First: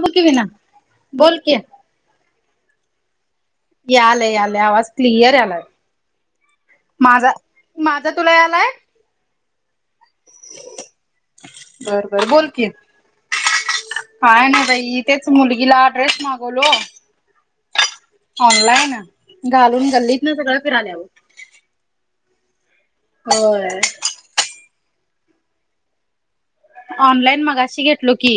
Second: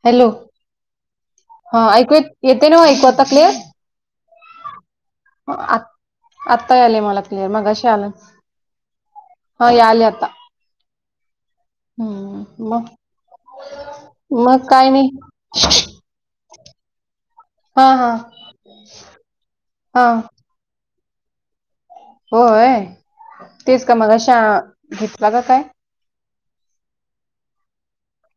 बोल की हॅलो विना बोल की हा ऐकू येते ना ऐकू आता क्लिअर. यालाल यालाय आवाज क्लियर यालाय. आत्ता यालय मला माझा क्लियर मगाशी आलं माझा तुला नाही. यालाय हा यालय. बर बर हम्म, बोल कि. मग काय नाही बाई. तेच मुलगीला ड्रेस मागवलो. हा हा. ऑनलाईन.. घालून हा गल्लीत न सगळं फिरायल हो. होय.. होय तेच का मगशा घेतला का काय? ऑनलाईन मगाशी घेतलो की.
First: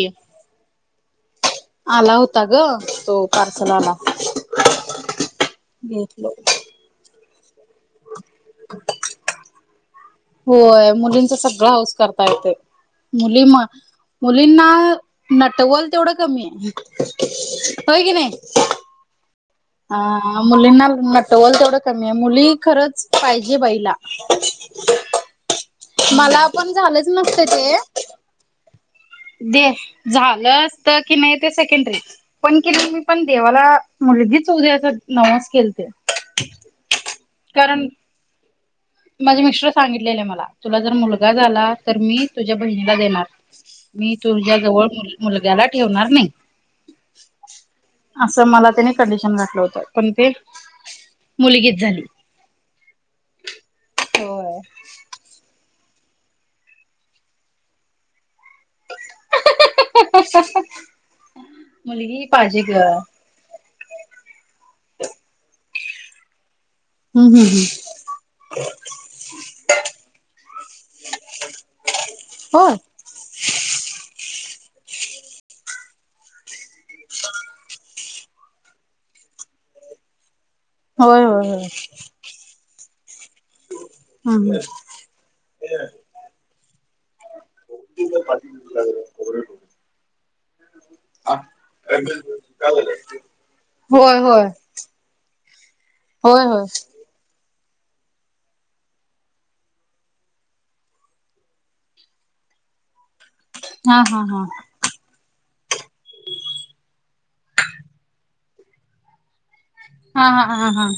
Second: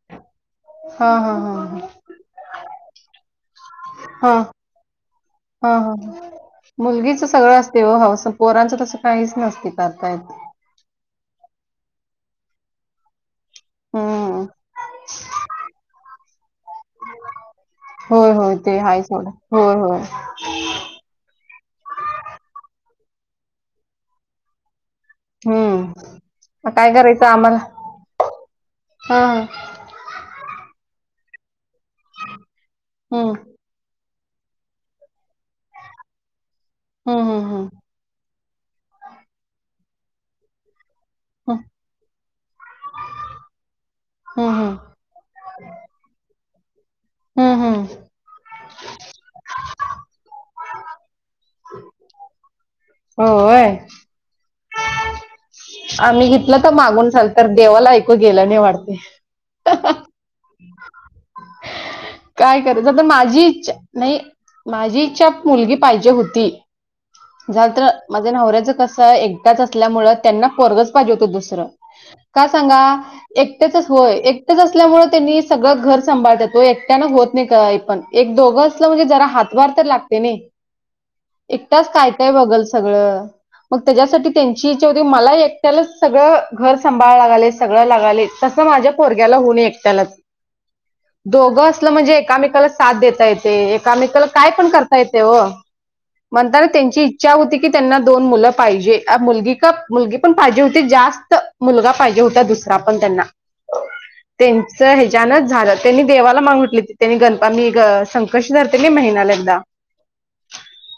हा हा हा. हा आला होता ग तो पार्सल वाला हा हा हा घेतलो. मुलगीच सगळं असते ओ हौस पोरांचं तसं काहीच नसते करता येत. होय मुलींच सगळं हौस करता येते मुली म हम्म मुलींना नटवल तेवढं कमी आहे. हो की होय नाही. होय ते हाय नव्ह हो. हा. मुलींना नटवल तेवढ कमी आहे मुली खरंच पाहिजे बाईला. मला हम्म पण काय झालंच करायचं नसत आम्हाला ते हा हा दे झालं असत की नाही ते सेकंडरी पण कि मी पण हम्म देवाला मुलगीच होवू देअसं नवस केलंत. हम्म हम्म कारण माझे मिस्टर सांगितलेले मला तुला जर मुलगा हम्म झाला तर मी तुझ्या बहिणीला देणार. मी हम्म तुझ्या हम्म जवळ मुलग्याला ठेवणार नाही. हम्म हम्म असं मला त्याने कंडिशन घातलं होत. पण ते, मुलगीच झाली. होय. होय. आम्ही घेतलं तर, मागून झाल. तर देवाला ऐकू गेलं नाही, वाटतय. [unintelligible] मुलगी पाहिजे काय ग करायच, तर माझी इच्छा नाही. माझी इच्छा, मुलगी पाहिजे होती. हम्म हम्म हम्म झालं तर. माझ्या नवऱ्याच कस, एकटाच असल्यामुळ, त्यांना पोरगच पाहिजे होत दुसरं. का होय सांगा एकटेचच होय. एकटेच असल्यामुळे, त्यांनी सगळं घर सांभाळत्यात ओ. एकट्यानं होत नाही, काही पण‌. एक, दोघं असलं म्हणजे, जरा हातभार तर लागतय, नाही. होय होय होय एकटाच काय - काय बघल सगळं? मग त्याज्यासाठी, हम्म त्यांचीे इच्छा होती. मला एक त्याला सगळं घर सांभाळ लागालय. सगळं लागालय. तसं, माझ्या पोरग्याला होऊ नी एकट्याला. दोघं असलं म्हणजे, एकामेकाला साथ देता येते. होय एकामेकाला काय होय कायपण करता येतय ओ. होय होय म्हणतानं, त्यांची इच्छा इच्छा होती की, त्यांना दोन मुलं पाहिजे. मुलगी का मुलगी पण पाहिजे होती. जास्त, मुलगा पाहिजे होता. दुसरा पण त्यांना. हा, हा, हा. त्या ह्याज्यानच झालं. त्यांनी देवाला मागुन घेतली त्यांनी. गणपा मी संकष्टी धरते नी महिन्याला एकदा. हा, हा, हां, हां.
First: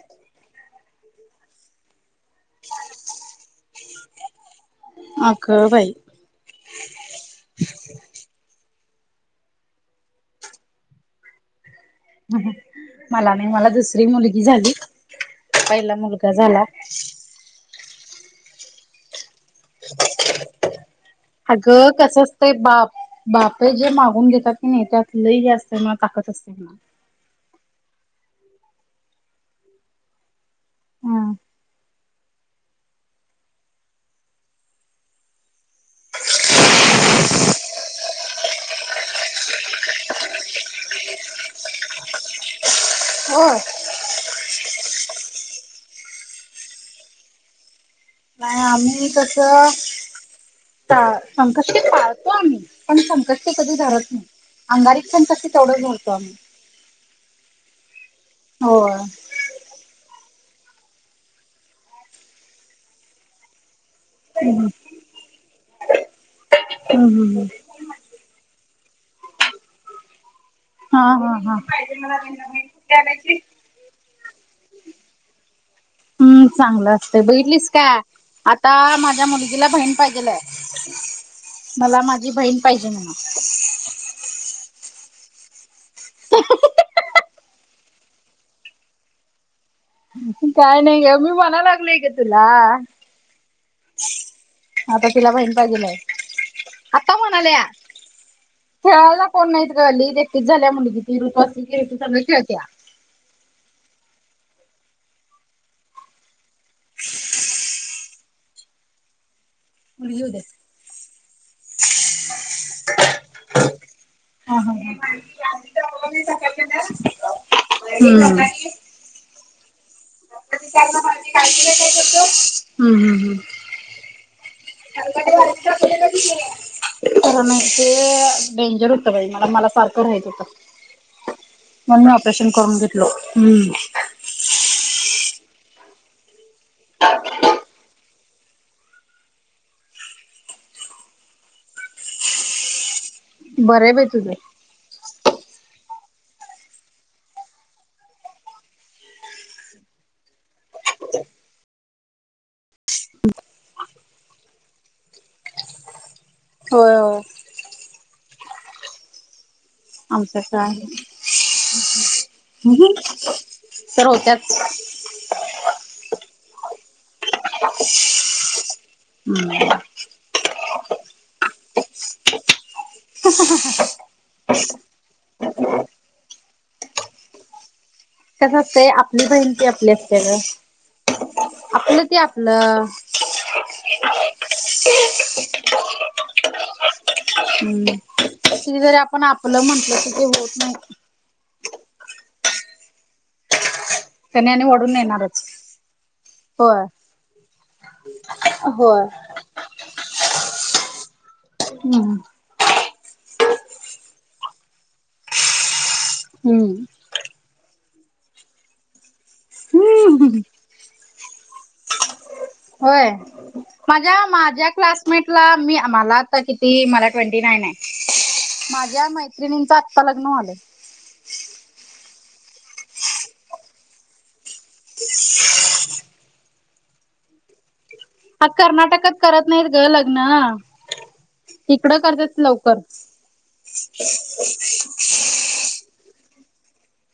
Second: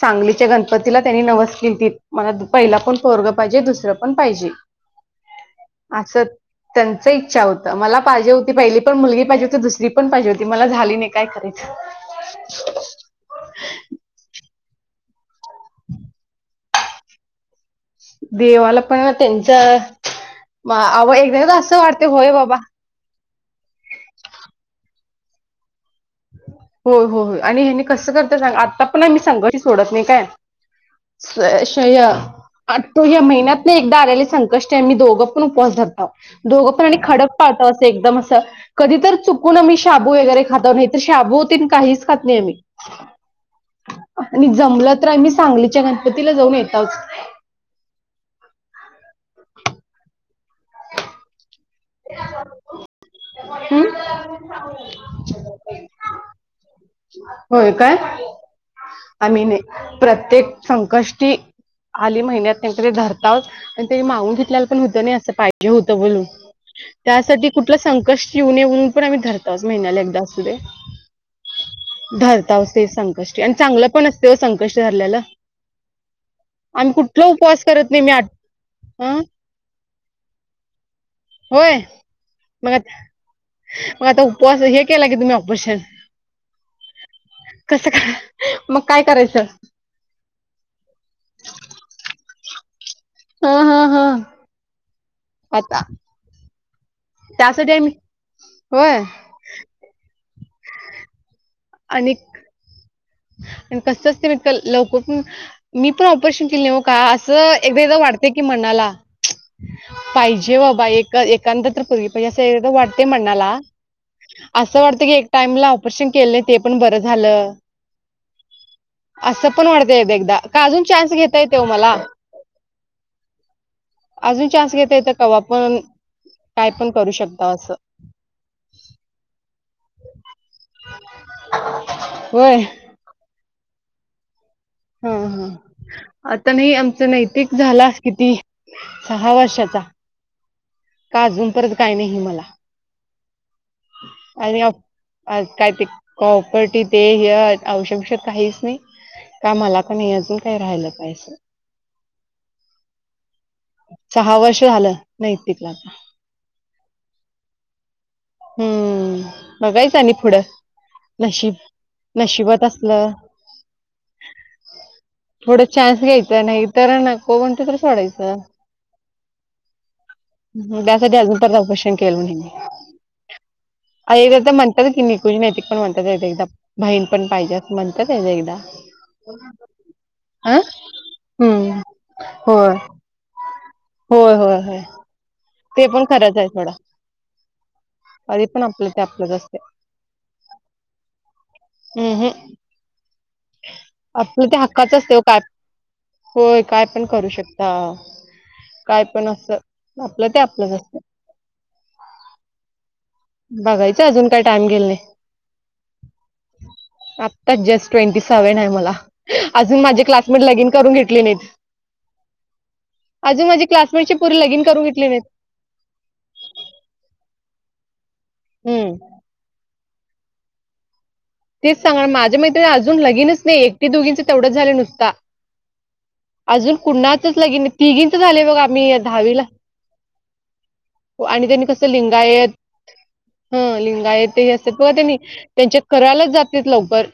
सांगलीच्या, गणपतीला त्यांनी नवस केलती. मला पहिला पण पोरग पाहिजे. दुसरं पण पाहिजे. अगं बाई अस. त्यांचं इच्छा होतं. मला पाहिजे होती. पहिली पण मुलगी पाहिजे होती. दुसरी पण पाहिजे होती. मला झाली नाही. काय खरय? [unintelligible] [unintelligible] मला नाही. मला दुसरी मुलगी झाली. पहिला मुलगा झाला. देवाला पण त्यांच. वा आ एकदा असं वाटतय, होय बाबा. बापे जे, मागून घेतात की नाही. त्यात लई ही असतय ना. ताकत असतना. होय. हो. होय. आणि हेनी कसं, करता सांग. आता पण आम्ही संकष्टी सोडत नाही, काय? स्व, शया. तो या महिन्यात न एकदा आलेले संकष्ट. आमी दोघं पण उपवास धरताव. दोघं पण आणि खडप पाळतो. असं, एकदम असं. कधीतर, चुकून आम्ही शाबू वगैरे खातो, नाही त शाबो तीन काहीच खात नाही आम्ही. हो. आणि जमलं तर, आम्ही सांगलीच्या गणपतीला जाऊन येतावच. नाही. आम्ही तस संकष्टी पाळतो आम्ही. पण संकष्टी कधी हं? धरत नाही. अंगारीक संकष्टी तेवढं, धरतो आम्ही. होय, काय? होय आम्ही नाही. प्रत्येक संकष्टी, आली महिन्यातन तरी धरताव. तेनी मागून घेतल्याला पण होत नाही. असं, पाहिजे होतं बोलून. हम्म हम्म त्यासाठी कुठ ल संकष्ट येऊ नये. म्हणून पण, आम्ही धरतावच. महिन्याला एकदा असू दे. हा, हा, हा. धरतावच ते संकष्टी. आणि चांगलं पण असते ओ, संकष्ट धरल्याल. हम्म, चांगलं असतं. उपवास बघितलीस का? करत नाही मी आठ आता, हं? माझ्या मुली ला बहीन पायजेलय. होय मग आता मग आता उपवास हे केला की तुम्ही ऑपरेशन [unintelligible] कस काय मग काय करायचं काय नाही ग मी म्हणा लागलय का तुला ह, ह, ह आता तिला बहीण पाहिजेलय आता म्हणाले त्यासाठी आम्ही होय खेळायला कोण नाहीत गल्लीत एकटीच झाल्या मुलगी ती ऋतू असली की ऋतू आणि सग खेळत्या आणि कसंच तेित लवकर पण मी पण ऑपरेशन केले हो का असं एक एकदा वाटतय की मनाला मुलगी होऊ दे पाहिजे बाबा एकांत तर पोरगी पाहिजे अस वाटतय मनाला हा हा असं वाटतं की एक टाइमला ऑपरेशन केलं नाही ते पण बर झालं हम्म अस पण वाटत एक एकदा का अजून चान्स घेता येतव ओ मला हम्म हम्म अजून चान्स घेता येत कवा पण काय पण करू खरं शकता नाही असं ते डेंजर होत बाई सारखं राहित होत म्हणून मी ऑपरेशन होय करून घेत हम्म हा, हा आता नाही आमच नैतिक झाला किती सहा वर्षाचा का अजून परत काही, नाही मला बरं आहे बाई तुझं आणि ऑप आ काय ते कॉपर्टी ते हे औषध, बीवशद काहीच नाही का मला का नाही अजून काय राहिलं पाहिजं सहा वर्ष झालं नैतिकला आता होय, होय हम्म बघायच आमचं पुढं काय नशीब नशिबात असलं सर होत्यात थोडं चान्स घ्यायचं नाही तर नको म्हणत तर सोडायचं हम्म त्यासाठी अजून तर ऑपरेशन केलं नाही मी [unintelligible] आई दादा म्हणतात की एकदा म्हणतात की नैतिक पण म्हणतात एक एकदा बहीण पण पाहिजे असं म्हणतात एकदा एकदा कसं असतंय आपली बहीण ती आपली असते हा ग हम्म आपलं ते होय आपलं होय, होय, होय ते पण खरंच आहे सोडा हम्म किती जरी आपण असते आपलं म्हंटलं तर ते होत नाही अ ह आपलं त्याने ते आणि हक्काच ओढून असते काय येणारच होय काय पण करू शकता काय होय पण अस आपलं ते आपलंच असतंय ह, ह बघायच अजून काय टाइम गेल नाही हम्म आत्ताच जस्ट ट्वेंटी सेव्हन आहे मला अजून माझे हम्म क्लासमेट लगीन करून घेतले नाहीत होय अजून माझी क्लासमेटची माझ्या, पोरी लगीन माझ्या करून घेतली नाहीत. क्लासमेटला मी मला आता किती मला ट्वेंटी नाईन आहे हम्म. माझ्या मैत्रिणींचं आत्ता लग्न होयल तेच सांगा माझ्या मैत्रणी अजून लगिनच नाही एकटे, दोघींच तेवढंच झाले नुसता अजून कुणाचच लगीन तिघीच झाले आ बघा मी कर्नाटकात दहावीला करत नाहीत ग लग्न हो आणि त्यांनी कस इकडं करतात लिंगायत लवकर हा लिंगायत ते असत तेनी त्यांच्या करालाच जात लवकर.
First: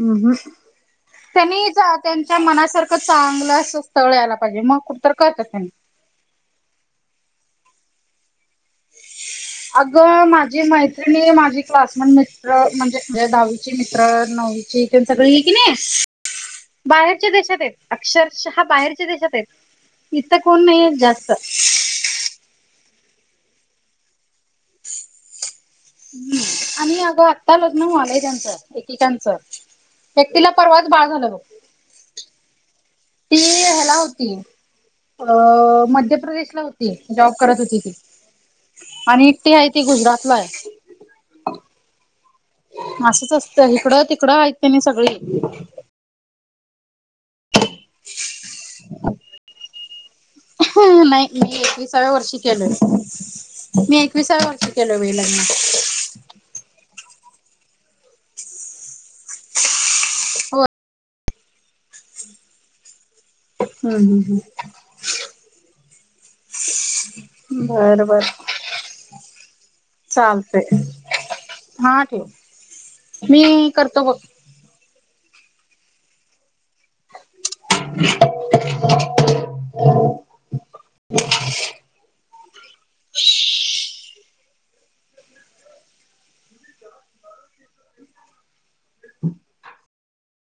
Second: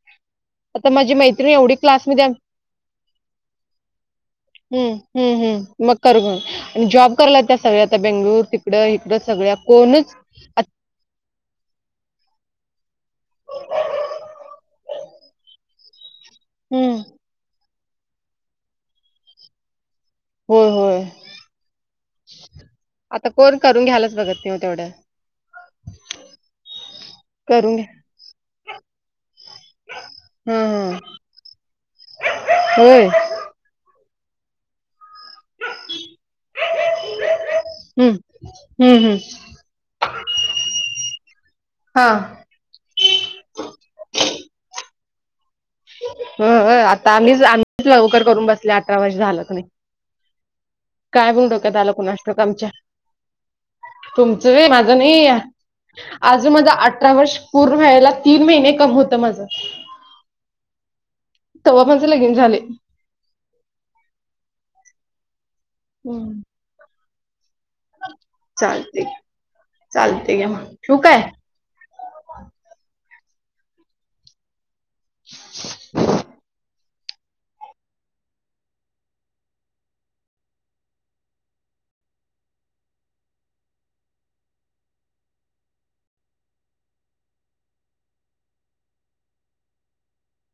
हम् हम. आता माझी मा त्यांनी त्यांच्या मनासारखं चांगलं अस स्थळ यायला पाहिजे मग हम्म कुठ तर हम्म कळत त्यांनी. हम्म मग कर ग आणि जॉब करायला त्या सगळ्या आता बेंगलुर तिकडं इकडं सगळ्या. कोणच अगं माझी आत माझी क्लासमेट मित्र म्हणजे दहावीची मित्र नववीची त्यां सगळी की नाही हम्म बाहेरच्या देशात आहेत अक्षरशः बाहेरच्या देशात आहेत. इथ कोण होय नाही येत होय जास्त. आता कोण करून घ्यायलाच बघत नाही ओ तेवढं. हम्म आणि अगं आत्ता करून लग्न घ्या व्हायलाय त्यांचं, एकेकांचं. एकटीला हं परवाच हं बाळ झालं. होय. ती ह्याला होती अ मध्य प्रदेशला होती. जॉब करत होती ती. हम्म हम्म हम्म आणि एकटी आहे ती गुजरातला आहे. हा. असंच असतं इकडं तिकडं आहेत तेनी सगळी. ह आता आम्हीच-आम्हीच लवकर करून बसले अठरा वर्ष झाल की. नाही काय पण मी डोक्यात आलं एकविसाव्या कुणास वर्षी ठाऊक आमच्या केलोय. मी एकविसाव्या तुमचं व्हय वर्षी माझं केलोय बाई नाही लग्न. अजून माझा अठरा वर्ष पूर्ण व्हायला तीन महिने कम होतं माझं. होय तेव्हा माझे लगीन झालेय. हम् हम् हम्. हम्. बरं बर. चालते. चालते की चालतय मग. ठेवू काय? हा ठेव. मी करतो बघ. [inaudible] [inaudible]